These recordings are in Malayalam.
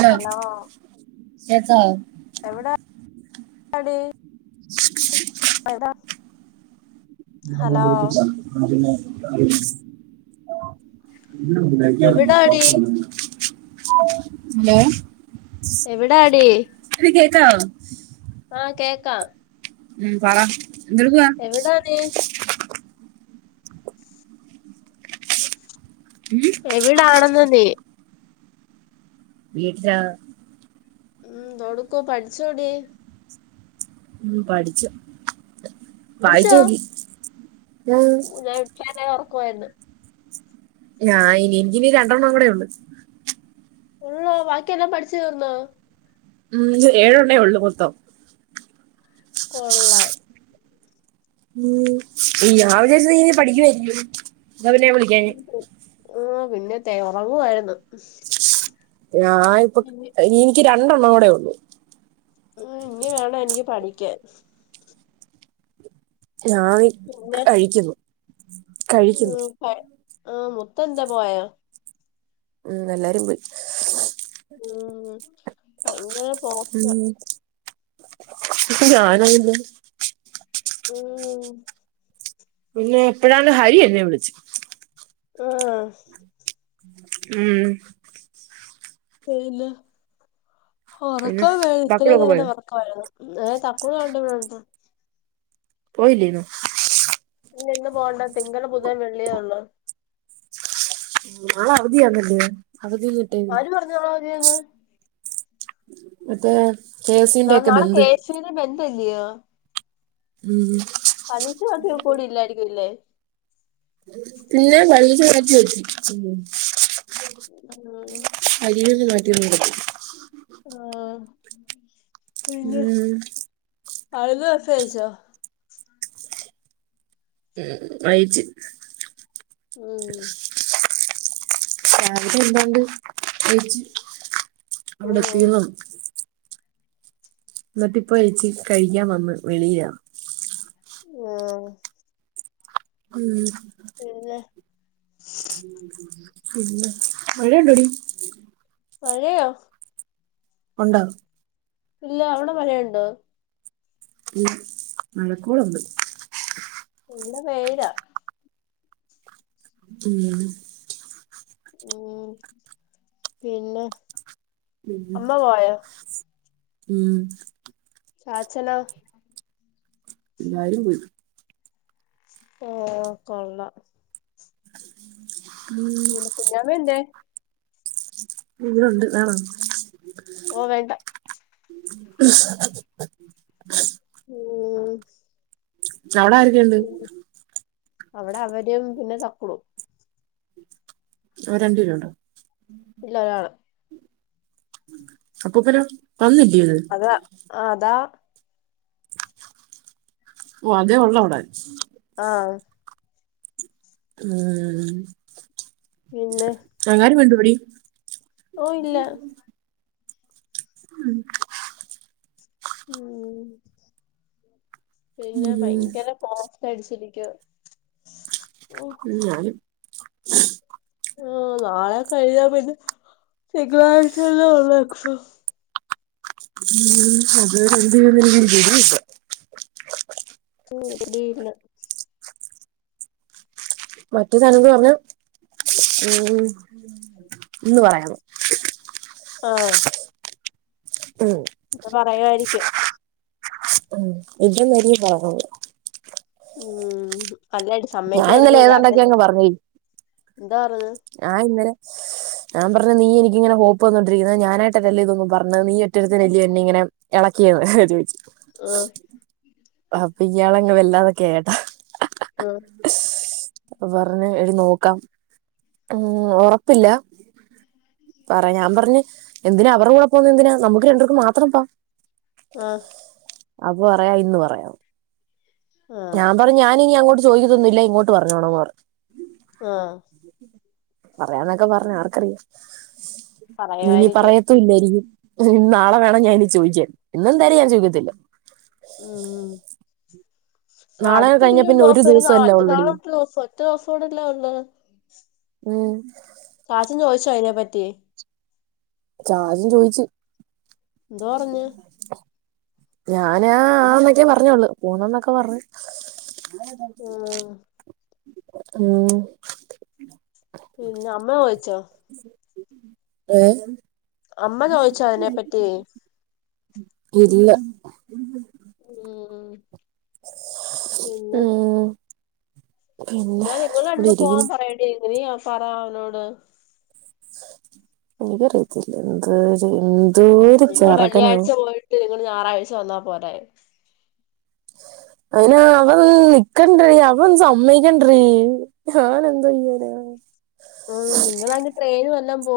ആഹ് ഹലോ എന്താ എവിടെയാടി [unintelligible] എവിടാ ഹലോ വിളിച്ചിച്ചതാ എന്നാപിന്നെ എവിടാടി [unintelligible] ഹലോ എവിടാടി എടീ കേക്കാവോ ആഹ് കേക്കാം ഉം പറ എന്തെടുക്കുവാ എവിടാ നീ [inaudible] എവിടാണെന്ന് നീ [unintelligible] ഉം എന്താടുക്കുവാ പഠിച്ചോടീ? ഉം പഠിച്ചുവായിച്ചു പഠിച്ചോ നോക്കി ആഹ് ഞാനിത്രയും നേരം ഉറക്കമായിരുന്നു. ഞാനിനി എനിക്കിനി രണ്ടെണ്ണംകൂടെയുള്ളു. ഉള്ളോ വാക്കിയെല്ലാം പഠിച്ചു തീർന്നോ? ഉം ഇത് ഏഴെണ്ണമേ യുള്ളൂ. മൊത്തം. കൊള്ളാം ഉം രാവിലെയിരുന്നു കഴിഞ്ഞാൽ പഠിക്കുമായിരിക്കും. എന്നാലെന്നെ വിളി ആഹ് പിന്നെ തയ്യാറാകുവായിരുന്നു. ഞാനിപ്പൊ എനിക്കു രണ്ടെണ്ണംകൂടെയേ യുള്ളു ഉം ഇനിവേണമെനിക്കുപഠിക്കാൻ ഞാ [unintelligible] വി പിന്നെ കഴിക്ക് [unintelligible] പോ ഉം ആ മുത്തു ന്താ പോയോ? ഉം എല്ലാരും പോയി. ഉം ഭയങ്കര. പോക്കാ ഉം ഓ പിന്നെ പ്പഴാണ് ഹരി എന്നെ വിളിച്ച് ആഹ. ഉം. പിന്നെ പിന്നെ ഉറക്കം വേ ഇത്രേം ബക്കളൊക്കെ പോയോ നേരം ഉറക് ഏഹ് തക്കുടു അവടെ ബടെ ണ്ട് [unintelligible] പോയില്ലെന്നു. ന് ഇന്ന് പോണ്ട തിങ്കൾ ബുധൻ വെള്ളി യേ ഉള്ളൂ. നാളെ അവധിയാന്നല്ലേ അവധി കിട്ടേനി. ആര് പറഞ്ഞു നാളെ അവധിയാന്ന് അതെ ന നാളെ കെ എസ് യു ടെ ബന്ദ് അല്ലെയോ? ഉം. കദീസു ആ [unintelligible] ഗ്രൂപ്പോളിൽ ഇല്ലായിരിക്കുംല്ലേ? [unintelligible] പിന്നെ പരീക്ഷ മാറ്റി വെച്ച്. മ് അരിയന്ന് നാട്ടിന്ന് കൊടുക്കും. ആഹ പിന്നെ ഉം അയ്ന് മെസ്സേജയച്ചോ? ഉം ഉം അയ്ച്ച്. ഉം. രാവിലെ എന്താണ്ട് കയിച്ച് അവിടെ ഉം എത്തിനോ ന്ന്ട്ടപ്പോ എച്ചി കഴിക്കാൻ വന്ന് വെളിയില. ആഹ ഉം. പിന്നെ. പിന്നെ മഴയുണ്ടോടി? മഴയോ? ഉണ്ടോ? ഇല്ല അവ്ടെ മഴയുണ്ടോ? ഉം മഴക്കോളുണ്ട്. വ്ടെ വെയിലാ. ഉം. ഉം പിന്നെ. പിന്നെ അമ്മ പോയോ ഉം. ചാച്ചനോ? എല്ലാരും പോയി. ആഹ കൊള്ളാ. ഉം. കുഞ്ഞാമെന്തെ? ഇവിടൊണ്ട് വേണൊ? ഓഹ് വേണ്ട. ഉം. [unintelligible] ആര് അവടെ അവരും പിന്നെ തക്കുടു. അവരണ്ടേരുണ്ടോ? ഇല്ല ഒരാള് അപ്പൂപ്പനൊ വന്നില്ല്യോത് അത ആതാ. വൊ അതെ ഒള്ളോ അവ്ടെ. ആഹ്. ഉം പിന്നെ. ങ്ങാരെ കണ്ടുപിടി. ഓഹ് ഇല്ല. ഉം. ഉം പിന്നെ ഉം ഭയ്ങ്കരെ. പോസ്റ്റ്‌ടിച്ചിരിക്ക്വ ഉം ഞാനും. ആഹ് നാളെ കഴിഞാ പിന്നെ തിങ്കളാഴ്ച്ചല്ലെ ഒള്ളു എക്സാം ഉം അത് വരെ എന്തെയ്യുന്നെനിക്ക് ഒരു പിടിയില്ല [unintelligible] മറ്റേതാണേങ്കി പർഞ്ഞ ഉം ഇന്ന് പറയണം. ആഹ്. ഉം. പറയ്വാരിക്കും. ഉം ഇത് നെരി [unintelligible] ഉം അല്ലെടി ഞാൻ ഇന്നലെ സമ്മയ്ക്കാരിക്കൂടി അല്ല ഏതാണ്ടൊക്കെ എന്തോറഞ്. ആഹ് ഇന്നലെ. ഞാൻ പറഞ് നീ എനിക്കിങ്ങനെ ഹോപ്പന്നോണ്ടിരിക്ക്ന്നെ ഞാനായിട്ട് അല്ലലോ ഇതൊന്നും പർഞ്ഞേ നീ ഒറ്റരുത്തനല്ല്യോ എന്നെ ഇങ്ങെനെ. എളക്ക്യെത് ചോയ്ച്. ആഹ്. അപ്പ ഇയാളങ്ങ് വല്ലാതൊക്കേയട്ടാ. ആഹ്. പർഞ് എടി നോക്കാം ഉം ഒറപ്പില്ല. പറയ ഞാപർഞ്ഞ് എന്തിനാ അവറൂടെ പോന്നെന്തിനാ നമുക്ക് രണ്ടുർക്കും മാത്രം പ്പൊം ആഹ്. അപ്പറയാ ഇന്ന് പറയാം ആഹ് ഞാൻ പറഞ് ഞാനിനി അങ്ങോട്ട് ചോയിക്കതൊന്നുല്ല്യ ഇങ്ങോട്ട് പർഞ്ഞോണം ന്ന് പർഞ്. ആഹ്. പറയാന്നൊക്കെ പർഞ് ആർക്കറിയാം ഇന്നിനീ പറയുവായിരിക്കും പറയ ത്തുല്ലായിരിക്കും നാളെ വേണം ഞായിനി ചോയിക്കാൻ ഇന്നെന്തായാലും ഞാൻ ചോയ്ക്കത്തില്ല. ഉം. നാളെ കഴിഞ്ഞ അട്ത്തില്ല്യൊര് പിന്നെ ദോസൊ ഒരു ദിവസമല്ലേ നാട്ട് ഓൾറെഡി നാളെ ഒറ്റദോസൊ ഒറ്റോസൊടില്ലെ ഒള്ള് ഉം. ചാച്ചൻ ചോയ്ച്ചൊ അയിനെപ്പറ്റി. ചാച്ചൻ ചോയ്ച്. എന്തൊറഞ് ഞാനാ ആന്നൊക്കെ പറഞ്ഞോളു പോവുന്നന്നൊക്കെ പറഞ്. മ്മ്ഹ് മ്മ് പിന്നെ അമ്മചോയിച്ചോ എഹ് അമ്മ ചോയിചോ അയിനെപ്പറ്റി ഇ ഇല്ല ഉം പിന്നെ ഉം പിന്നെ എന്നാ നിങ്ങള് ഇവിടെ രണ്ടൂടി പോവാൻ ഇരിക്കുന്നു പറയടി നീ പറ അവനോട് എനിക്കറിയത്തില്ല എന്തര് എന്തോ ഒരു ചെറക്കനാ നിങ്ങള് ഞായറാഴ്ച വന്നാ പോരായൊ അയിന് അവൻ നിക്കണ്ടടി അവൻ സമ്മയിക്കട്രടി ആഹ ഞാനെന്തോ ചെയ്യാനാ ഉം നിങ്ങളയിന് ട്രെയിന് വല്ലോം പോ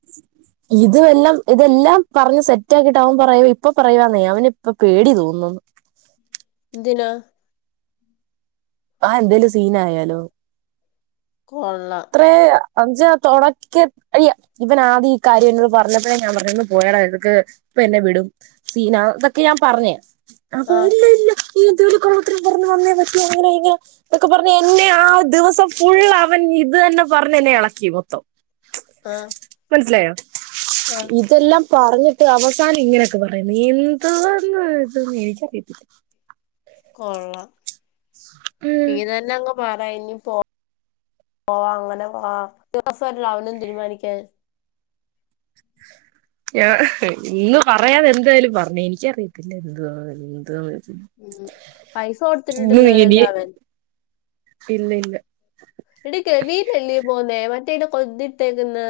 [inaudible] ഇതവെല്ലാം ഇതെല്ലാം പറഞ്ഞ് സെറ്റ് ആക്കിട്ട് അവൻ പറയുവ ഇപ്പൊ പറയവാന്നേ അവന് ഇപ്പ പേടി തോന്ന് എന്തിനാ ആ എന്തേലും സീൻ ആയാലോ കൊള്ളാം ഇത്രേയാ അന്നച്ചാ തൊടക്ക അയ്യ ഇവന ആദ്യം ഈ കാര്യം എന്നോട് പറഞ്ഞപ്പോഴേ ഞാൻ പറഞ് ഒന്ന് പോയടാ ഇതൊക്ക ഇപ്പ എന്നെ വിടും സീന ഇതൊക്കെ ഞാൻ പറഞ് അപ്പൊ ആ ഇല്ല ഇല്ല ഈ എന്ത് വല്ല്യ കള്ളത്തരം പറന്ന് വന്നേ പറ്റിവൊ അങ്ങനെ ഇതൊക്കെ പറഞ് എന്നെ ആ ദിവസം ഫുള്ള് അവൻ ഇത് തന്നെ പറഞ്ഞ് എന്നെ എളക്കി മൊത്തം ആഹ് മനസിലായോ ഇതെല്ലാം പറഞ്ഞിട്ട് അവസാനം ഇങ്ങനെയൊക്കെ പറയാ നീ എന്താന്ന് ഇത് എനിക്കറിയത്തില്ല കൊള്ളാം ഉം നീ തന്നെ അങ്ങ് പറയ് ഇനി പോ പോവാ അങ്ങനെ വാ ദിവസം വല്ല അവനും തീരുമാനിക്കാൻ ഇന്ന് പറയാതെ എന്തായാലും പറഞ്ഞു എനിക്കറിയത്തില്ല എന്തുവാന്നു എന്ത്‌ വാന്നു ഉം പൈസ കൊടുത്തിട്ടിട്ടില്ലല്ലോ ഇനി അവൻ ഇല്ല ഇല്ല എടി ഗവിലല്ലെ പോന്നെ മറ്റേ ഇത്ട്ടേക്കന്ന്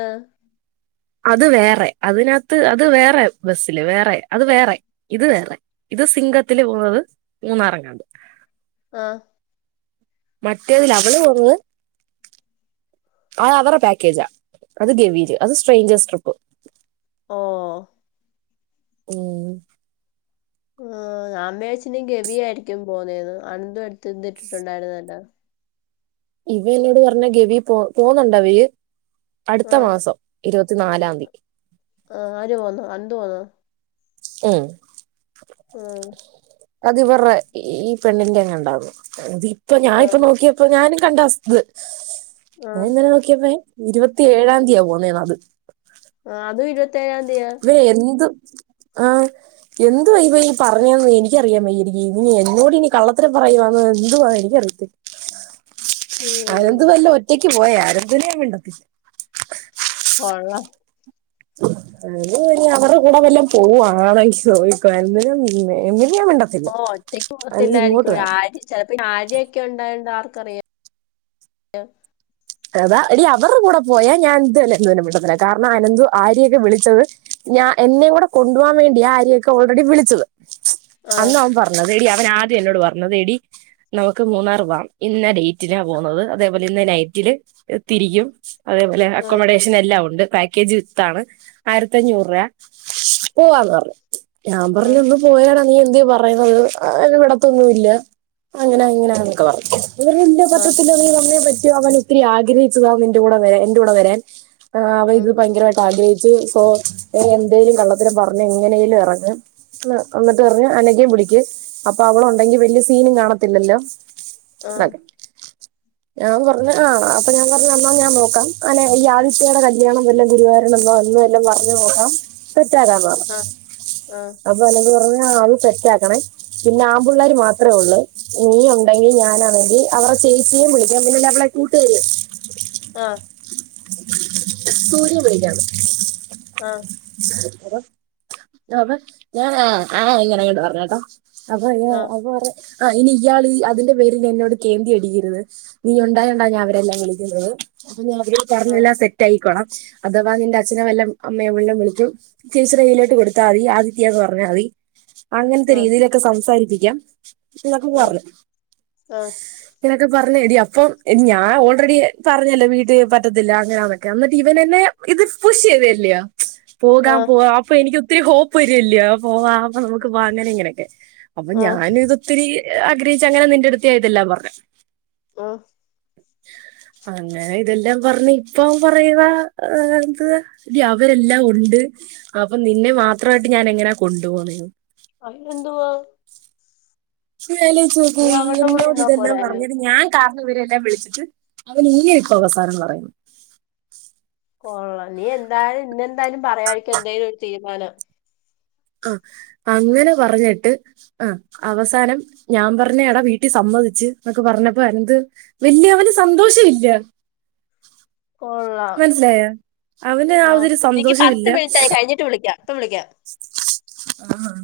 അത് വേറെ അതിനകത്ത് അത് വേറെ ബസ്സില് വേറെ അത് വേറെ ഇത് വേറെ ഇത് സിംഗത്തില് പോകുന്നത് മൂന്നാറങ്ങാണ്ട് ആഹ് മറ്റേതിൽ അവള് പോന്നത് അ അവരേ പാക്കേജാ അത് ഗവീല് അത് സ്ട്രേഞ്ചർസ് ട്രിപ്പ് ഓഹ് ഉം ആ ഞാൻ വിചാരിച്ചു ഇനി ഗവിയായിരിക്കും പോന്നേന്ന് അണന്തും എടുത്ത് ഇട്ടിട്ടുണ്ടായിരുന്നല്ലോ ഇവ എന്നോട് പറഞ്ഞ ഗവി പോ പോന്നുണ്ടവര് അടുത്ത ആ മാസം ഇരുപത്തി നാലാം തീ ആ ആര് പോന്നോ അനന്തു പോന്നോ മ്മ് ആഹ് സത്യം പറഞ്ഞ ഈ പെണ്ണിന്റെ അങ്ങെണ്ടാ തോന്നുന്നു ഇതിപ്പൊ ആ ഞാനിപ്പ നോക്കിയ ഇപ്പൊ ഞാനും കണ്ടത് ആ ഞാൻ ഇന്നനെ നോക്കിയപ്പോ ഇരുപത്തി ഏഴാന്തിയാ പോകുന്നേ അത് ആ അതും ഇരുപത്തേഏഴാംതിയ എന്ത്‌ ആഹ എന്തുവാ ഇവൻ ഈ പറഞ്ഞേന്ന് എനിക്കറിയാ വയ്യനിക്ക് ഇനി എന്നോട് ഇനി കള്ളത്തരം പറയുവാന്ന് എന്തുവാ ക്കറിയത്ത് ഉം അനന്തു മെല്ലെ ഒറ്റയ്ക്ക് പോയ അനന്തു വിനെ ഞാ മിണ്ടത്തില്ല കൊള്ളാം അത് പിന്നെ അവര്ടെ കൂടെ വല്ലൊം പോവാണെങ്കി നോക്കിക്കോ എന്നാ പിന്നെ മിണ്ടതില്ല ഓഹ് ഒറ്റയ്ക്ക് പോവത്തില്ലായിരിക്കു ആര് ചെലപ്പൊ ഇ ആര്യൊക്കെ ഇണ്ടായോണ്ട് ആർക്കറിയാം അതാ എടീ അവറ്ട കൂട പോയാ ഞാൻ ഇതല്ല എ തന്നെ മിണ്ടത്തില്ല. കാര്ണം അനന്തു ആര്യയൊക്കെ വിളിച്ചത്... ഞാ എന്നേം കുട കൊണ്ടു പോവാൻ വേണ്ട്യ ആര്യക്കെ ഓൾറെഡി വിളിച്ചത്. ആ അന്ന് അവൻ പർ അതേടീ അവനാദ്യെ എന്നോട് പറഞ്ഞത്, എടീ? നമുക്ക് മൂന്നാറ് പോവാം. ഇന്ന ഡെയ്റ്റില പോവ്ന്നത്. അതേപോലെ ഇന്ന് നൈറ്റില്... തിരിക്കും. അതെപോലെ ആ അക്കൊമൊഡേ ഷനെല്ലാം ഉണ്ട്. പാക്കേജ് വിത്താണ് ആയിരത്തഞ്ഞൂറ് രൂവ്യാ, പോവാന്ന് പർഞ്ഞു. ഞാ ആ പർഞ്ഞു ഇന്ന്... പോയേടാ നീ എന്തെ പറയുന്നത്? എന്നെ വിടത്തൊന്നൂല്ല അങ്ങന ഇങ്ങന ന്നൊക്ക പറഞ്ഞു. അവനില്ലാതെ പറ്റത്തില്ല അവനെന്തേ ആ പറ്റതില്ലാ നീ വന്നെ പറ്റു അവൻ ഇത്തിരി ആഗ്രഹിച്ചതാ നിന്റെ കൂടെ വരാൻ എന്റൂട വരാൻ. ആഹ് അവൻ ഉം, ഇത് ഭയങ്കരായിട്ട് ആഗ്രഹിച്ചു സോ, എന്തേലും കള്ളത്തരം പർഞ്ഞ് എങ്ങനേലും എറങ്ങ്. എന്നിട്ട് പറഞ്ഞ് അനകേം വിളിക്ക്, അപ്പൊ അവളുണ്ടെങ്കി വല്യ സീനും കാണത്തില്ലല്ലൊ? ആ ക്കെ, ഞാ പർഞ്ഞു... ആഹ്, അപ്പ ഞാ പർഞ്ഞു എന്നാ ഞാൻ നോക്കാം. അങ്ങനെ ഈ ആദിത്യേടെ കല്യാണം വല്ലും ഗുരുവാഴൂര് വന്ന്... പർഞ്ഞ് നോക്കാം സെറ്റാക്കാന്ന്. പർഞു ആഹ് ആഹ്. അപ്പൊ അനക പർഞ്ഞു അത് സെറ്റാക്കണേ? പിന്ന ആമ്പിള്ളാര് മാത്രെ ഉള്ള്. നീ ഉണ്ടെങ്കി ഞാൻ അവന്റി അവറെ ചേച്ചിയെ വിളിക്കാം, പിന്നെ ലവളെ കൂട്ട്കാരി ആഹ്... സൂര്യ വിളിക്കാന്ന്. ആഹ്. [inaudible] അപ്പ, ഞാനാ ആഹ്, ഇങ്ങനെങ്ങോട്ട് പറഞ്ഞു കെട്ടോ? അപ്പൊ ആ ആ അപ്പൊ പറ... ആഹ്, ഇനി ഇയാള് അതിന്റെ പേരിലെന്നോട് കേന്തി അടിക്കര്ത്. നീ ഉണ്ടായോണ്ട ഞാ അവരെല്ലാം വിളിക്ക്ന്നത്. അപ്പൊഞി അവര്... പറഞ്ഞെല്ല ആ സെറ്റാകിക്കോളാം. അഥവാ നിന്റെ അച്ഛനെ വല്ലൊം അമ്മയെ വല്ലം വിളിക്കും ചേച്ചിടെ കയ്യിലോട്ട് കൊട് താ ആദിത്യാന്ന് പർഞ്ഞാ മതി. അങ്ങൻത്തെ രീതിയിലൊക്ക സംസാരിപ്പിക്കാം. ഇതൊക്ക പർഞ്ഞു. ഇങ്ങനൊക്ക പർഞ്ഞു എടീ അപ്പൊ ഞാ ഓൾറെഡി പറഞ്ഞല്ലൊ വീട്ടി പറ്റത്തില്ല അങ്ങനെയാന്നൊക്കെ എന്നിട്ട് ഇവനെന്നേ. ഇത് പുഷ് ചെയ്തല്ല്യോ? പോകാം ആ പോവാ അപ്പൊ എനിക്ക് ഒത്തിരി ഹോപ്പ് വരില്ല്യോ? പോവാം. ആഹ് നമുക്ക് വാ അങ്ങനെ ഇങ്ങനെയൊക്കെ. അപ്പൊ ആ ഞാനു ഇത്... ഒത്തിരി ആഗ്രഹിച്ച അങ്ങനെ നിന്റട്ത്ത് ഞാ ഇതെല്ല പർഞ്ഞ്. ഓഹ്. അങ്ങനെ ഇതെല്ലാം പർഞ്ഞ് ഇപ്പ അവൻ പറയുവാ എന്ത്? ടി അവരെല്ലാം ഉണ്ട്. അപ്പൊ നിന്നെ മാത്രവായിട്ട് ഞാൻ എങ്ങനാ കൊണ്ട് പോവ്ന്നേന്ന്? അയിനെന്തുവാ? നീ അലോയ്ച്ചോക്, നീ അവരുടെ കൂടെ നിന്നോട് നിന്നാ ഇതെല്ലാം പോരായോ പർഞ്ഞത് ഞാൻ... കാറ്ണിവര് എല്ലാം വിള്ച്ചിട്ട്, അവന് ഇയ്യ ഇപ്പ അവസാനം പറയുന്ന്. കൊള്ളാം. നീ എന്തായാലും ഇന്നെ എന്തായാലും പറയായ്ര്ക്കും എന്തേലും ഒര് തീരുമാനം. ആഹ്, അങ്ങനെ പർഞ്ഞ്ട്ട്... ആഹ്, അവസാനം ഞാ പർഞ്ഞ് എട വീട്ടി സമ്മതിച്ച് എന്നൊക്ക പറഞ്ഞപ്പൊ എന്ത്? വല്യെ അവന് സന്തോഷ ഇല്ല. കൊള്ളാം. മനസ്സിലായോ അവന് ആ ആഹാ ഒരു എനിക്ക് പത്ത് മിനിട്റ്റായി കഴിഞ്ഞിട്ട് വിളിക്കാം ഇപ്പം വിളിക്കാം. ആഹഹ.